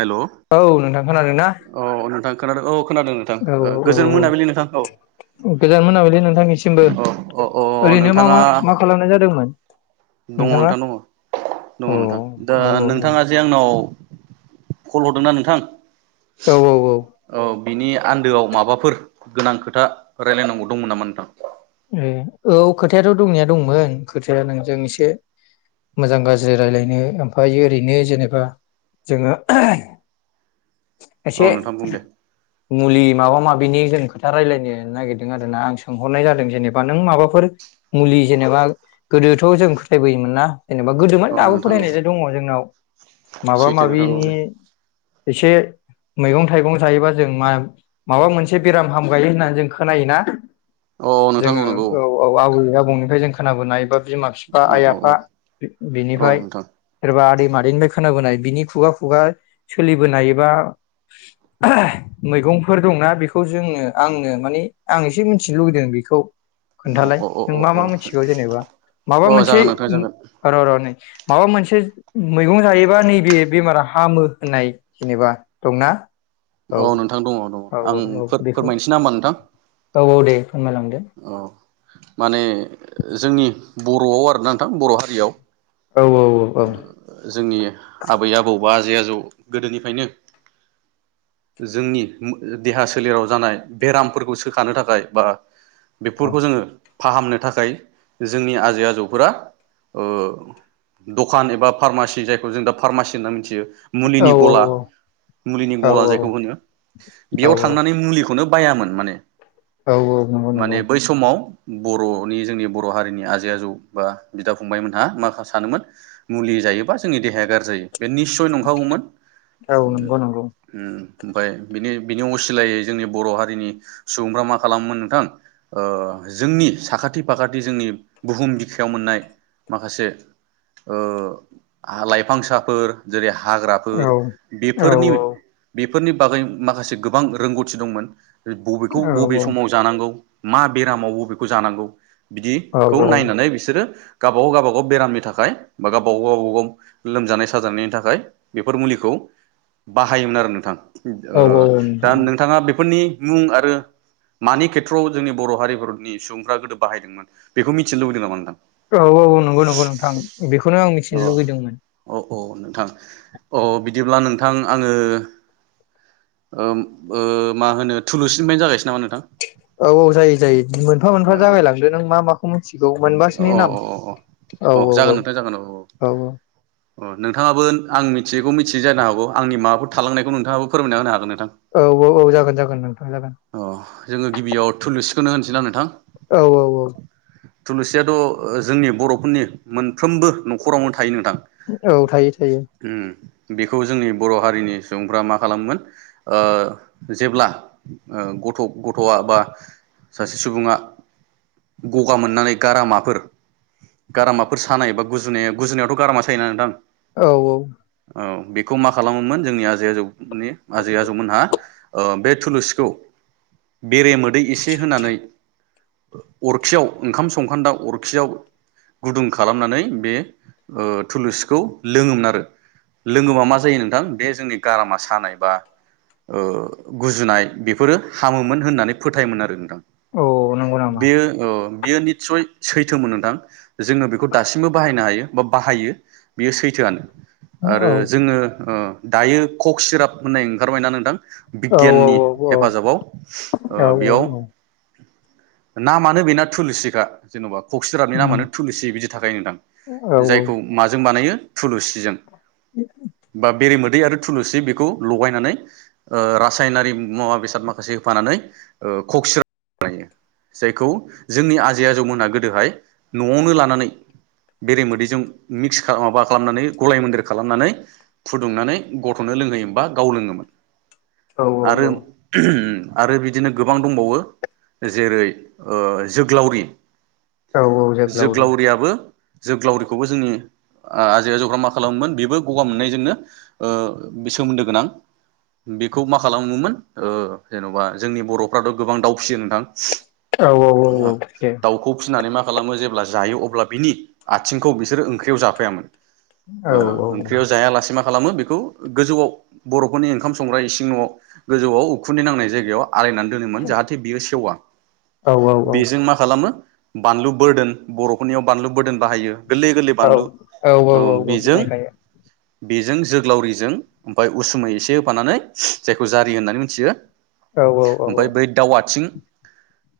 हेल' औ नोंथां खोनादों ना? औ नोंथां खोनादों औ खोनादों नोंथां औ औ औ गोजोन औ मोनाबिलि नोंथां औ गोजोन मोनाबिलि नोंथांनिसिमबो। औ अ अ ओरैनो मा नोंथाङा मा मा खालामनाय जादोंमोन दङ नोंथाङा नोंथां दङ दङ औ नोंथां दा औ नोंथाङा जे आंनाव फल हरदोंना नोंथां औ औ औ बिनि आन्दोआव माबाफोर गोनां खोथा रायलायनांगौ दंमोन नामा नोंथां? ए औ खोथायाथ' दंनाया दंमोन खोथाया नोंजों एसे मोजां गाज्रि रायलायनो ओमफ्रायायो ओरैनो जेनेबा जोङो औ एसे नोंथां बुं दे मुलि माबा माबि बिनि जों खोथा रायलायनो नागिरदों आरोना आं सोंहरनाय जादों जेनेबा नों माबाफोर मुलि जेनेबा गोदोथ' जों फोथायबोयोमोन ना जेनेबा गोदोममोन औ औ दाबो नोंथां औ फोथायनायजों दङ जोंनाव माबा सैथो नोंथां औ माबिनि दे एसे मैगं थाइगं जायोबा जों मा माबा मोनसे बेराम हामगायो होननानै जों खोनायोना? औ औ नोंथां जोङो नंगौ औ औ आबै आबौ आबौनिफ्राय जों खोनाबोनाय बा बिमा बिफा औ आइ औ औ आफा औ बिनिफ्राय नोंथां सोरबा आदै मादैनिफ्राय खोनाबोनाय बिनि खुगा खुगा सोलिबोनायबा मैगंफोर दंना बेखौ जोंनो आंनो माने आं एसे मिथिनो लुुबैदों। खौ औ खोन्थालाय औ नों औ मा औ मा मिथिगौ जेनेबा माबा औ मोनसे जागोन नोंथां जागोन र' र' नै माबा मोनसे से मैगं जायोबा नैबे बेमारा हामो होननाय जेनेबा दंना? औ नोंथां दङ दङ औ आं औ औ बेखौ फोरमायनोसै ना होमबा नोंथां औ औ दे फोरमायलांदो। औ माने जोंनि बर'आव आरो ना नोंथां बर' हारियाव औ औ औ जोंनि आबै आबौ बा आजै आजौ गोदोनिफ्रायनो जोंनि देहा सोलेराव जानाय बेरामफोरखौ सोखानो थाखाय बा बेफोरखौ जोङो फाहामनो थाखाय जोंनि आजै आजौफोरा ओ दखान एबा फार्मासि जायखौ जों दा फार्मासि होनना मिथियो मुलिनि गला मुलिनि गला जायखौ होनो औ बेयाव थांनानै मुलिखौनो बायामोन माने औ औ नंगौ नंगौ माने बै समाव बर'नि जोंनि बर' हारिनि आजै आजौ बा बिदा फंबाय मोनहा माखा सानोमोन मुलि जायोबा जोंनि देहाया गाज्रि जायो। बे निस्सय नंखागौमोन औ उम नंगौ नंगौ उम ओमफ्राय बिनि बिनि असिलायै जोंनि बर' हारिनि सुबुंफ्रा मा खालामोमोन नोंथां ओ जोंनि साखाथि फाखाथि जोंनि बुहुम बिखायाव मोननाय माखासे ओ आ लाइफांसाफोर जेरै हा औ हाग्राफोर औ बेफोरनि बे फोरनि बागै माखासे गोबां रोंगौथि दंमोन। बि बबेखौ बबे समाव जानांगौ। मा बेरामावबो बेखौ जानांगौ बिदिखौ नायनानै बिसोरो गाबागाव गाबागाव बेरामनि थाखाय बा गाबा गाव गाबागाव लोमजानाय साजानायनि थाखाय बेफोर मुलिखौ बाहायोमोन आरो नोंथां। औ ओ औ दा नोंथां नोंथाङा बेफोरनि मुं आरो मानि खेथ्रआव जोंनि बर' हारिफोरनि सुबुंफ्रा गोदो बाहायदोंमोन बेखौ मिथिनो लुबैदों नामा नोंथां? औ औ औ नंगौ नंगौ नोंथां। बेखौनो आं मिथिनो लुुबैदोंमोन। औ अ नोंथां अ बिदिब्ला नोंथां आङो ओ ओ मा होनो थुलुसिनिफ्रायनो जागायसै नामा नोंथां औ औ जायो जायो मोनफा अ मोनफा जागायलांदो नों मा माखौ मिथिगौ अ मोनबासोनि नाम अ औ अ औ जागोन औ। नोंथां जागोन औ औ अ नोंथाङाबो आं मिथियै मिथियै जानो हागौ आंनि माबाफोर थालांनायखौ नोंथाङाबो फोरमायना होनो हागोन नों औ औ औ जागोन जागोन नोंथां जागोन। अ जोङो गिबियाव थुलुस थुनो होनसै ना नोंथां? औ औ औ थुलुसियाथ' ओ जोंनि बर'फोरनि मोनफ्रोमबो न खराव औ थायो थायो। बिखौ जोंनि बर' हारिनि सुबुंफ्रा मा खालामोमोन ओ जेब्ला ओ गथ गथया बा सासे सुबुङा गगा मोननानै गारामाफोर गारामाफोर सानाय बा गुजुनाया गुजुनायावथ गारामा सायो ना नोंथां औ औ औ बेखौ मा खालामोमोन जोंनि आजै आजौ नि आजै आजौमोनहा ओ बे थुलुसिखौ बेरे मोद दै एसे होनानै ओ अरखियाव ओंखाम संखान्दा अरखियाव गुदुं खालामनानै बे ओ थुलुसिखौ लोङोमोन आरो लोङोबा मा जायो नोंथां बे जोंनि गारामा सानाय बा ओ गुजुनाय बेफोरो हामोमोन होननानै फोथायोमोन आरो नोंथां औ नंगौ नामा बेयो औ बियो निस्सय सैथोमोन नोंथां। जोङो बेखौ दासिमबो बाहायनो हायो। बा बाहायो बेयो सैथोआनो। आरो औ जोङो ओ दायो कक सिराप होननाय ओंखारबाय ना नोंथां औ औ बिगियाननि हेफाजाबाव औ ओ बेयाव औ नामानो बेना थुलुसिखा जेनबा कखसिराबनि उम नामानो थुलुसि बिदि थाखाय नोंथां। औ जायखौ माजों बानायो थुलुसिजों। बा बेरे मोद दै आरो थुलुसि बेखौ लगायनानै ओ रासायनारि मुवा बेसाद माखासे होफानानै ओ खकसिराप बानायो जायखौ जोंनि आजै आजौमोना गोदोहाय नयावनो लानानै बेरे मोदै जों मिक्स माबा खालामनानै गलाय मोन्देर खालामनानै फुदुंनानै गथनो लोंहोयोमोन बा गाव लोङोमोन। औ औ आरो [unintelligible] आरो बिदिनो गोबां दंबावो जेरै ओ जोग्लावरि औ औ जोगलावरि जोग्लावरि खौबो जोंनि ओ आजै आजौफ्रा मा खालामोमोन बेबो गगा मोननायजोंनो ओ बे सोमोन्दो गोनां बेखौ मा खालामोमोन ओ जेनबा जोंनि बर'फोराथ गोबां दावउ फिसियो नोंथां। औ औ औ औखे दाउखौ फिसिनानै मा खालामो जेब्ला जायो अब्ला बिनि आथ थिंखौ बिसोर ओंख्रियाव जाफायामोन। औ ओ ओंख्रियाव जायालासे मा खालामो बेखौ गोजौआव बर'फोरनि ओंखाम संग्रा इसिं नआव गोजौआव उखुन्दै नांनाय जायगायाव आलायनानै दोनोमोन जाहाथे बियो सेवा बेजों मा खालामो बानलु बोरदोन बर'फोरनियाव बानलु बोरदोन बाहायो। गोरलै गोरलै औ बानलु औ औ औ औ सिनायखायो। बेजों जोग्लावरिजों ओमफाय उसुमै एसे होफानानै जायखौ जारि होननानै मिथियो औ औ औ औ ओमफाय बै दाव आथिं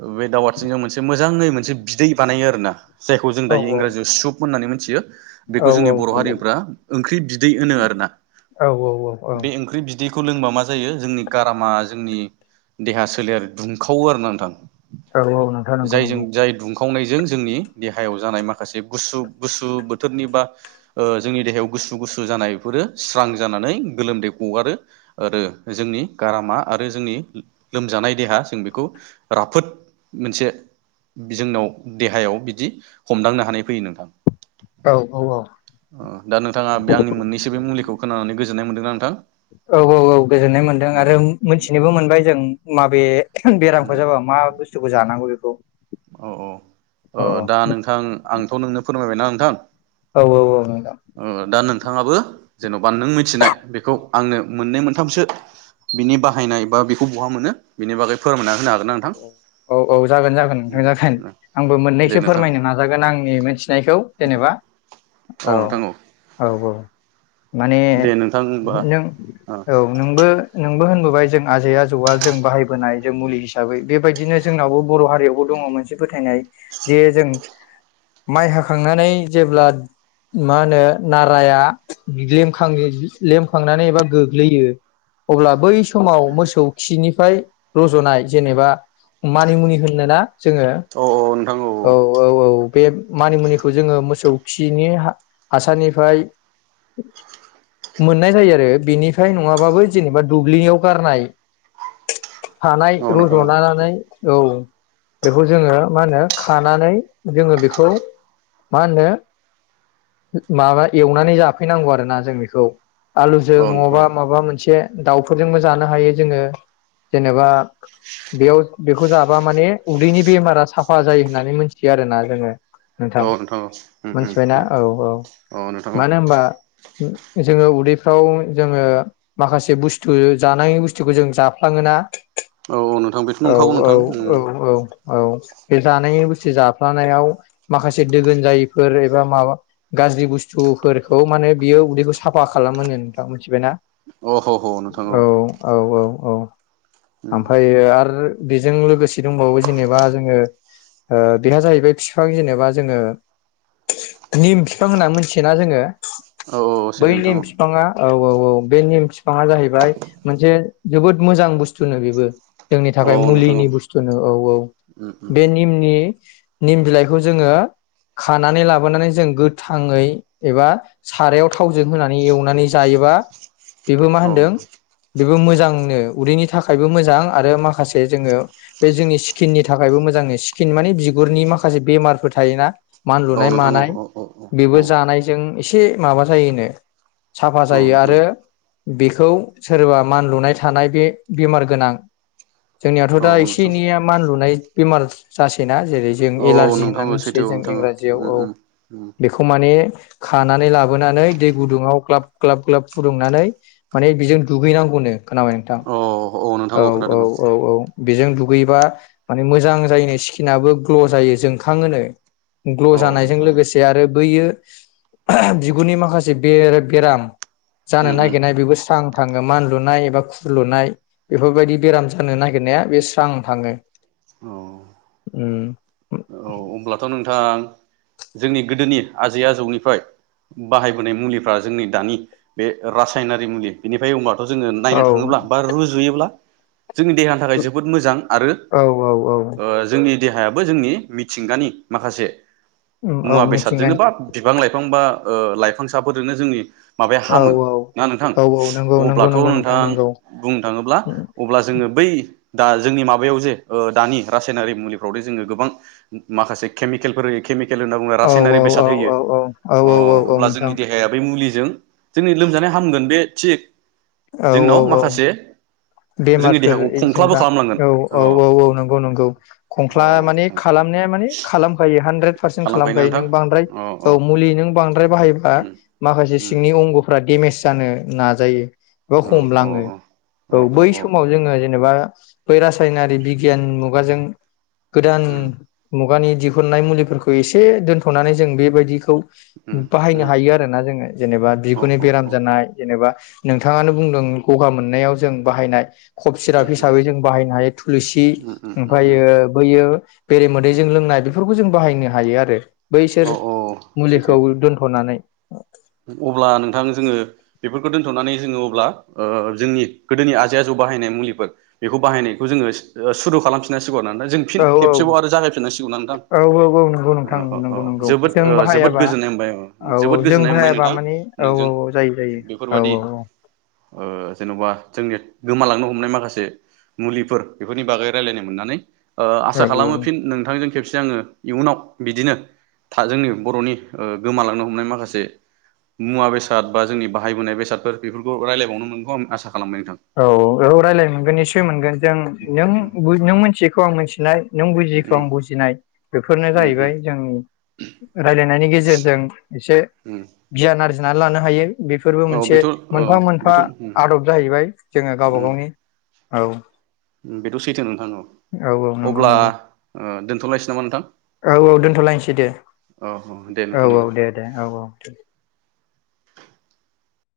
ओ बे दाव आथिंजों मोनसे मोजाङै मोनसे बिदै बानायो ना जायखौ जों औ दायो इंराजियाव सुप होननानै मोनथियो बेखौ औ जोंनि बर' हारिनिफ्रा ओंख्रि बिदै होनो आरोना औ औ बे ओंख्रि बिद बिदैखौ लोंबा मा जायो जोंनि गारामा जोंनि देहा सोलेर दुंखावो आरो ना नोंथां। औ औ नोंथां नंगौ नंगौ। खावनायजों जोंनि देहायाव जानाय माखासे गुसु गुसु बोथोरनि बा ओ जोंनि देहायाव गुसु गुसु जानायफोरो स्रां जानानै गोलोमदै गगारो आरो जोंनि गारामा आरो जोंनि लोमजानाय देहा जों बेखौ राफोद मोनसे जोंनाव देहायाव बिदि हमदांनो हानाय फैयो नोंथां। औ औ औ अ दा नोंथाङा बे आंनि मोननैसो बे मुलिखौ खोनानानै गोज जोननाय मोनदों ना नोंथां? औ औ औ गोजोननाय मोन्दों उम आरो मिथिनोबो मोनबाय जों माबे [unintelligible] बेरामखौ जाबा मा बुस्थुखौ जानांगौ बेख औ अ अ ओ दा ओ नोंथां आंथ' नोंनो फोरमायबायना थां औ औ औ नों औ दा नों थाङाबो जेन'बा नों मिथिनाय बेखौ आंनो मोननै मोनथामसो बिनि बाहायनाय बा बिखौ बहा मोनो बेनि बागै फोरमायना होनो हाग अ औ औ जागोन जागोन नोंथां जागोन आंबो दे मोननैसो नोंथां फोरमायनो नाजागोन आंनि मोनथिनायखौ जेनेबा औ औ औ माने दे नोंथां होनबा नों औ नोंबो नोंबो होन होबाय जों आजै आजौआ जों बाहायबोनाय जे मुलि हिसाबै बेबायदिनो जोंनावबो बर' हारियावबो दङ मोनसे फोथायनाय जे जों माइ हाखांनानै जेब्ला मा होनो नाराया बिदि खाम लेमखांनानै एबा गोग्लैयो अब्ला बै स समाव मोसौ खिनि फाय रज'नाय जेनेबा मानिमुनि होननो ना जोङो औ नोंथां औ औ औ बे मानिमुनिखौ जोङो मोसौ खिनि हा हासारनिफाय मोननाय जायो आरो बेनिफ्राय नङाबाबो जेनेबा दुब्लियाव गारनाय हा औ नोंथां औ रज'नानानै औ। बेखौ जोङो मा होनो खानानै जोङो बेखौ मा होनो माबा एवनानै जाफैनांगौ आरोना जों बेखौ। आलुजों औ नोंथां नङाबा औ माबा मोनसे दाउफोरजोंबो जानो हायो जोङो जेनेबा बेयाव बेखौ जाबा माने उदैनि बेमारा साफा जायो होननानै मिथियो आरोना जोङो नोंथां औ औ उम उम मोनथिबायना औ औ उम नोंथां औ मानो होमबा उ जोङो उदैफ्राव जोङो माखासे बुस्थु जानाय बुस्थुखौ जों जाफ्लाङोना औ औ नोंथां बेथ' औ नंखागौ औ नोंथां उम औ औ औ बे जानायनि बुस्थु जाफ्लानायाव माखासे दोगोन जायैफोर एबा माबा गाज्रि बुस्थुफोरखौ माने बियो उदैखौ साफा खालामो नो नोंथां मोथिबायना। अ ह ह नोंथां औ औ औ। औ उम थांफायो आरो बेजों लोगोसे दंबावो जेनेबा जोङो बेहा जाहैबाय बिफां जेनेबा जोङो निम बिफां होनना मिथियोना जोङो औ औ बै सैथो नोंथां नेम बिफाङा औ औ औ बे निम बिफाङा जाहैबाय मोनसे जोबोद मोजां बुस्थुनो बेयो बो जोंनि औ थाखाय नोंथां औ मुलिनि बुस्थुनो औ औ उम बे निमनि निम बिलाइखौ जोङो खानानै लाबोनानै जों गोथाङै एबा सारायाव थावजों होनानै एवनानै जायोबा बेबो मा उम औ होनदों बेबो मोजांनो उदैनि थाखाय [unintelligible] बिगुरनि माखासे बेमारफोर थोना मान औ लुनाय नोंथां औ मानाय औ औ औ बे जानायजों ए म ज साफा औ जायो नोंथां आरो बेखौ सोरबा मान लुनाय थानाय बे गोनां जोंनियावथ' औ दा औ एसे नोंथां एनैया मानलुनाय बेमार जासै जेरै जों औ औ एलारजि होन नोंथां होनना औ सैथो मिथियो औ जों नोंथां औ इंराजियाव उम औ उम उम बेखौ माने खानानै लाबोनानै दै गुदुङाव ग्लाब ग्लाब ग्लाब फुदुंनानै माने बेजों दुगैनांगौनो खोनाबाय नोंथां औ औ औ औ औ बेजों दुगैबा माने मोजां जायोनो स्किनाबो ग्ल' जायो जोंखांओनो ग्ल' औ औ जानायजों नोंथां औ लोगोसे आरो बैयो बिगुरनि माखासे बे बेराम जानो उम उम नागिरनाय बेबो स्रां थाङो मानलुनाय एबा खुर लुनाय बेफोरबायदि बेराम जानो नागिरनाया बे स्रां थाङो औ औ अब्लाथ' नोंथां जोंनि गोदोनि आजै आजौनिफ्राय बाहायबोनाय मुलिफ्रा जोंनि दानि बे रासायनारि मुलि बिनिफ्राय अमार जोङो औ नायनो थाङोब्ला बा रुजुयोब्ला जोंनि देहानि थाखाय जोबोद मोजां आरो औ औ औ ओ जोंनि देहायाबो जोंनि मिथिंगानि माखासे उम औ मुवा बेसादजोंनो मिथिंगानि बा बिफां लाइफां बा ओ लाइफांसाफोरजोंनो जोंनि माबाया औ हामो औ ना नोंथां औ औ नंगौ नंगौ अब्लाथ' नंगौ नोंथां नंगौ बुंनो थाङोब्ला अब्ला जोङो बै दा जोंनि माबायाव जे दानि रासायनारि मुलिफ्रावदि जोङो गोबां माखासे केमिकेलफोर हो केेल केल होनना बुङो औ रासायनारि औ औ बेसाद होयो औ औ अ औ औ औ अब्ला जोंनि नोंथां देहाया बै मुलि जों जोंनि लोमजानाय हामगोन बे थि औ औ जोंनाव औ माखासे जोंनि बेमारफोर देहाखौ खंख्लाबो जेनेबा खालामलांगोन औ अ औ औ औ नंगौ नंगौ अ खंख्ला मानि नोंथां खालामनाया माने खालामायो हानद्रेद पारसेन्ट खालामखायोना खालामखायो नोंथां नों बांद्राय अ अ औ मुलि नों बांद्राय बाहायबा उम माखासे उम सिंनि अंग'फ्रा डेमेज जानो नाजायो बो अ अ हमलाङो औ बै अ अ समाव अ जोङो जेनेबा बै रासायनारि बिगियाननि मुगाजों गोदान मुगानि दिहुननाय मुलिफोरखौ एसे दोनथ'नानै जों बेबायदिखौ बाहायनो हायो आरो ना जोङो जेनेबा बिगुरनि बेराम जानाय जेनेबा नोंथाङानो बुंदों गगा मोननायाव जों बाहायनाय खब सिराप हिसाबै जों बाहायनो हायो थुलसि ओमफ्रायो बैयो बेरे मोदैजों लोंनाय बेफोरखौ जों बाहायनो हायो आरो अ बैसोर सैथो मुलिखौ दोन्थ'नानै अब्ला नोंथां जोङो बेफोरखौ दोन्थ'नानै जोङो अब्ला जोंनि गोदोनि आजै आजौ बाहायनाय मुलिफोर बेखौ बाहायनायखौ जोङो सुरु खालामफिननांसिगौ जों फिन औ खेबसेबाव आरो जागायफिननांसिगौ ना नोंथां औ औ औ नंगौ नोंथां नंगौ नंगौ जोबोद जों जोबोद बाहायाबा गोजोननाय औ औ मोनबाय जों गोजोननाय मोनबाय बाहायाबा नोंथां माने औ नोंजों औ औ जायो जायो औ बेफोरबादि जेन'बा जोंनि गोमालांनो हमनाय माखासे मुलिफोर बेफोरनि बागै रायलायनो मोननानै ओ आसा औ औ खालामो फिन नोंथांजों खेबसे आङो इयुनाव बिदिनो [unintelligible] जोंनि बर'नि गोमालांनो हमनाय माखासे मुवा बेसाद बा जोंनि बाहायबोनाय बेसादफोर बेफोरखौ रायलायबावनो मोनगोनखौ आं आसा खालामबाय नोंथां। औ औ रायज्लायनो मोनगोन निससय मोनगोन जों नों उम नों मिथियैखौ आं मिथिनाय नों बुजियैखौ आं बुजिनाय बेफोरनो उम उम जाहैबाय जोंनि रायलायनायनि गेजेरजों एसे उम गियान आरजिनो बुजिनानै लानो हायो बेफोरबो औ मोनसे बेथ' औ मोनफा मोनफा बेथ' उम आदब जाहैबाय गावबा गावनि उम औ बेथ' सैथो नोंथां औ औ नंगौ अब्ला नंगौ ओ दोनथ'लायसै नामा नोंथां औ औ दोनथ'लायसै दे औ औ दे औ नोंथां होमबा औ दे दे औ औ